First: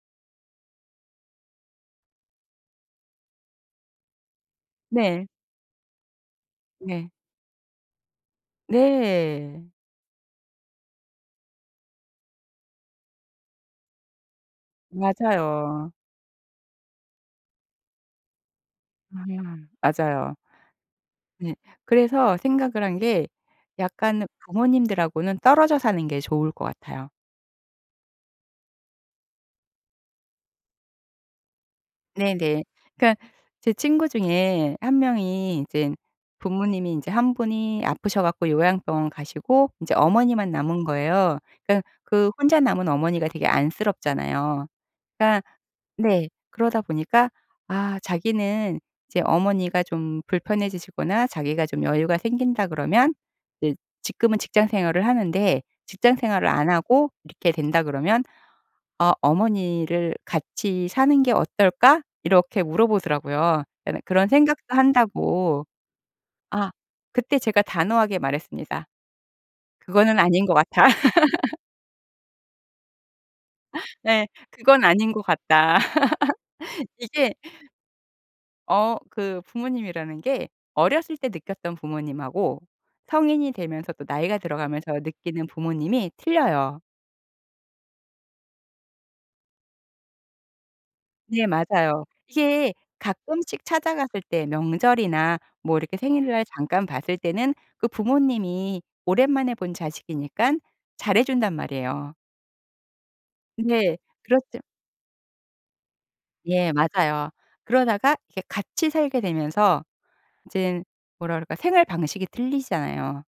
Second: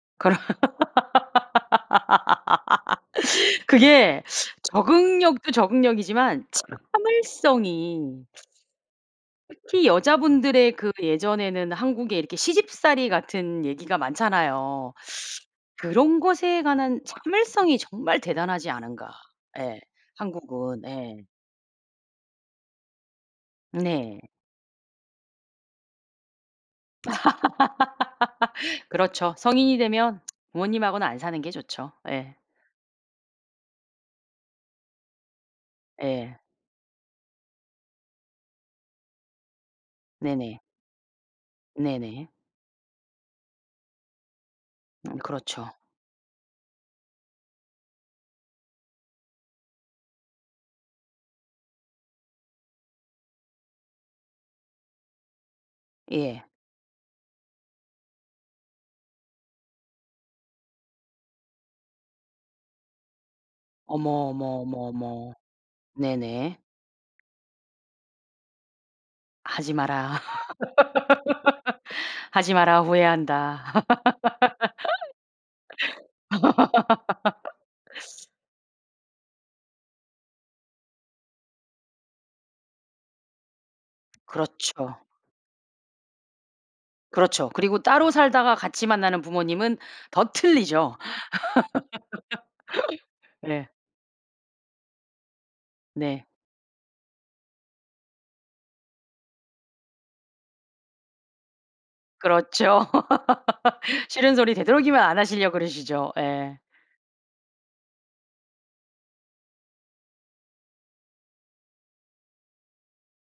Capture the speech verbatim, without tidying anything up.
그럼 그게 네. 적응력도 적응력이지만 네. 참을성이 네. 특히 여자분들의 그 예전에는 한국에 이렇게 시집살이 같은 얘기가 많잖아요. 맞아요. 그런 것에 관한 참을성이 정말 대단하지 않은가. 아. 예 맞아요. 한국은 예. 네. 그래서 생각을 한 게 네. 약간 부모님들하고는 떨어져 사는 게 좋을 것 같아요. 그렇죠. 성인이 되면 부모님하고는 안 사는 게 좋죠. 예. 네네. 그러니까는 제 친구 중에 한 명이 이젠 예. 부모님이 인제 한 분이 아프셔 갖고 요양병원 가시고 인제 어머니만 네네. 남은 거예요. 그러니깐 네네. 그 혼자 남은 어머니가 되게 안쓰럽잖아요. 음 그러니까 그렇죠. 네. 그러다 보니까 아 자기는 이제 어머니가 좀 불편해지시거나 자기가 좀 여유가 생긴다 그러면 이제 지금은 직장생활을 하는데 예. 직장생활을 안 하고 이렇게 된다 그러면 "아 어머니를 같이 사는 게 어떨까?" 이렇게 물어보더라고요. 그러니까는 어머, 그런 어머, 생각도 어머, 어머. 한다고. 네네. 아 그때 제가 단호하게 말했습니다. 하지 "그거는 마라. 아닌 것 같아." 하지 마라. 후회한다. 예. "그건 아닌 것 같다." 이게 어. 그 부모님이라는 게 어렸을 때 느꼈던 부모님하고 성인이 되면서 또 나이가 들어가면서 그렇죠. 느끼는 부모님이 틀려요. 그렇죠. 그리고 따로 살다가 같이 만나는 부모님은 더 틀리죠. 네. 맞아요. 이게 가끔씩 예. 찾아갔을 때 명절이나 뭐 이렇게 네. 생일날 잠깐 봤을 때는 그 부모님이 오랜만에 본 자식이니깐 잘해 준단 말이에요. 그렇죠. 근데 싫은 소리 그렇지 되도록이면 안 하시려 그러시죠. 예. 예. 맞아요 그러다가 이게 같이 살게 되면서 이젠 뭐라 그럴까 생활 방식이 틀리잖아요.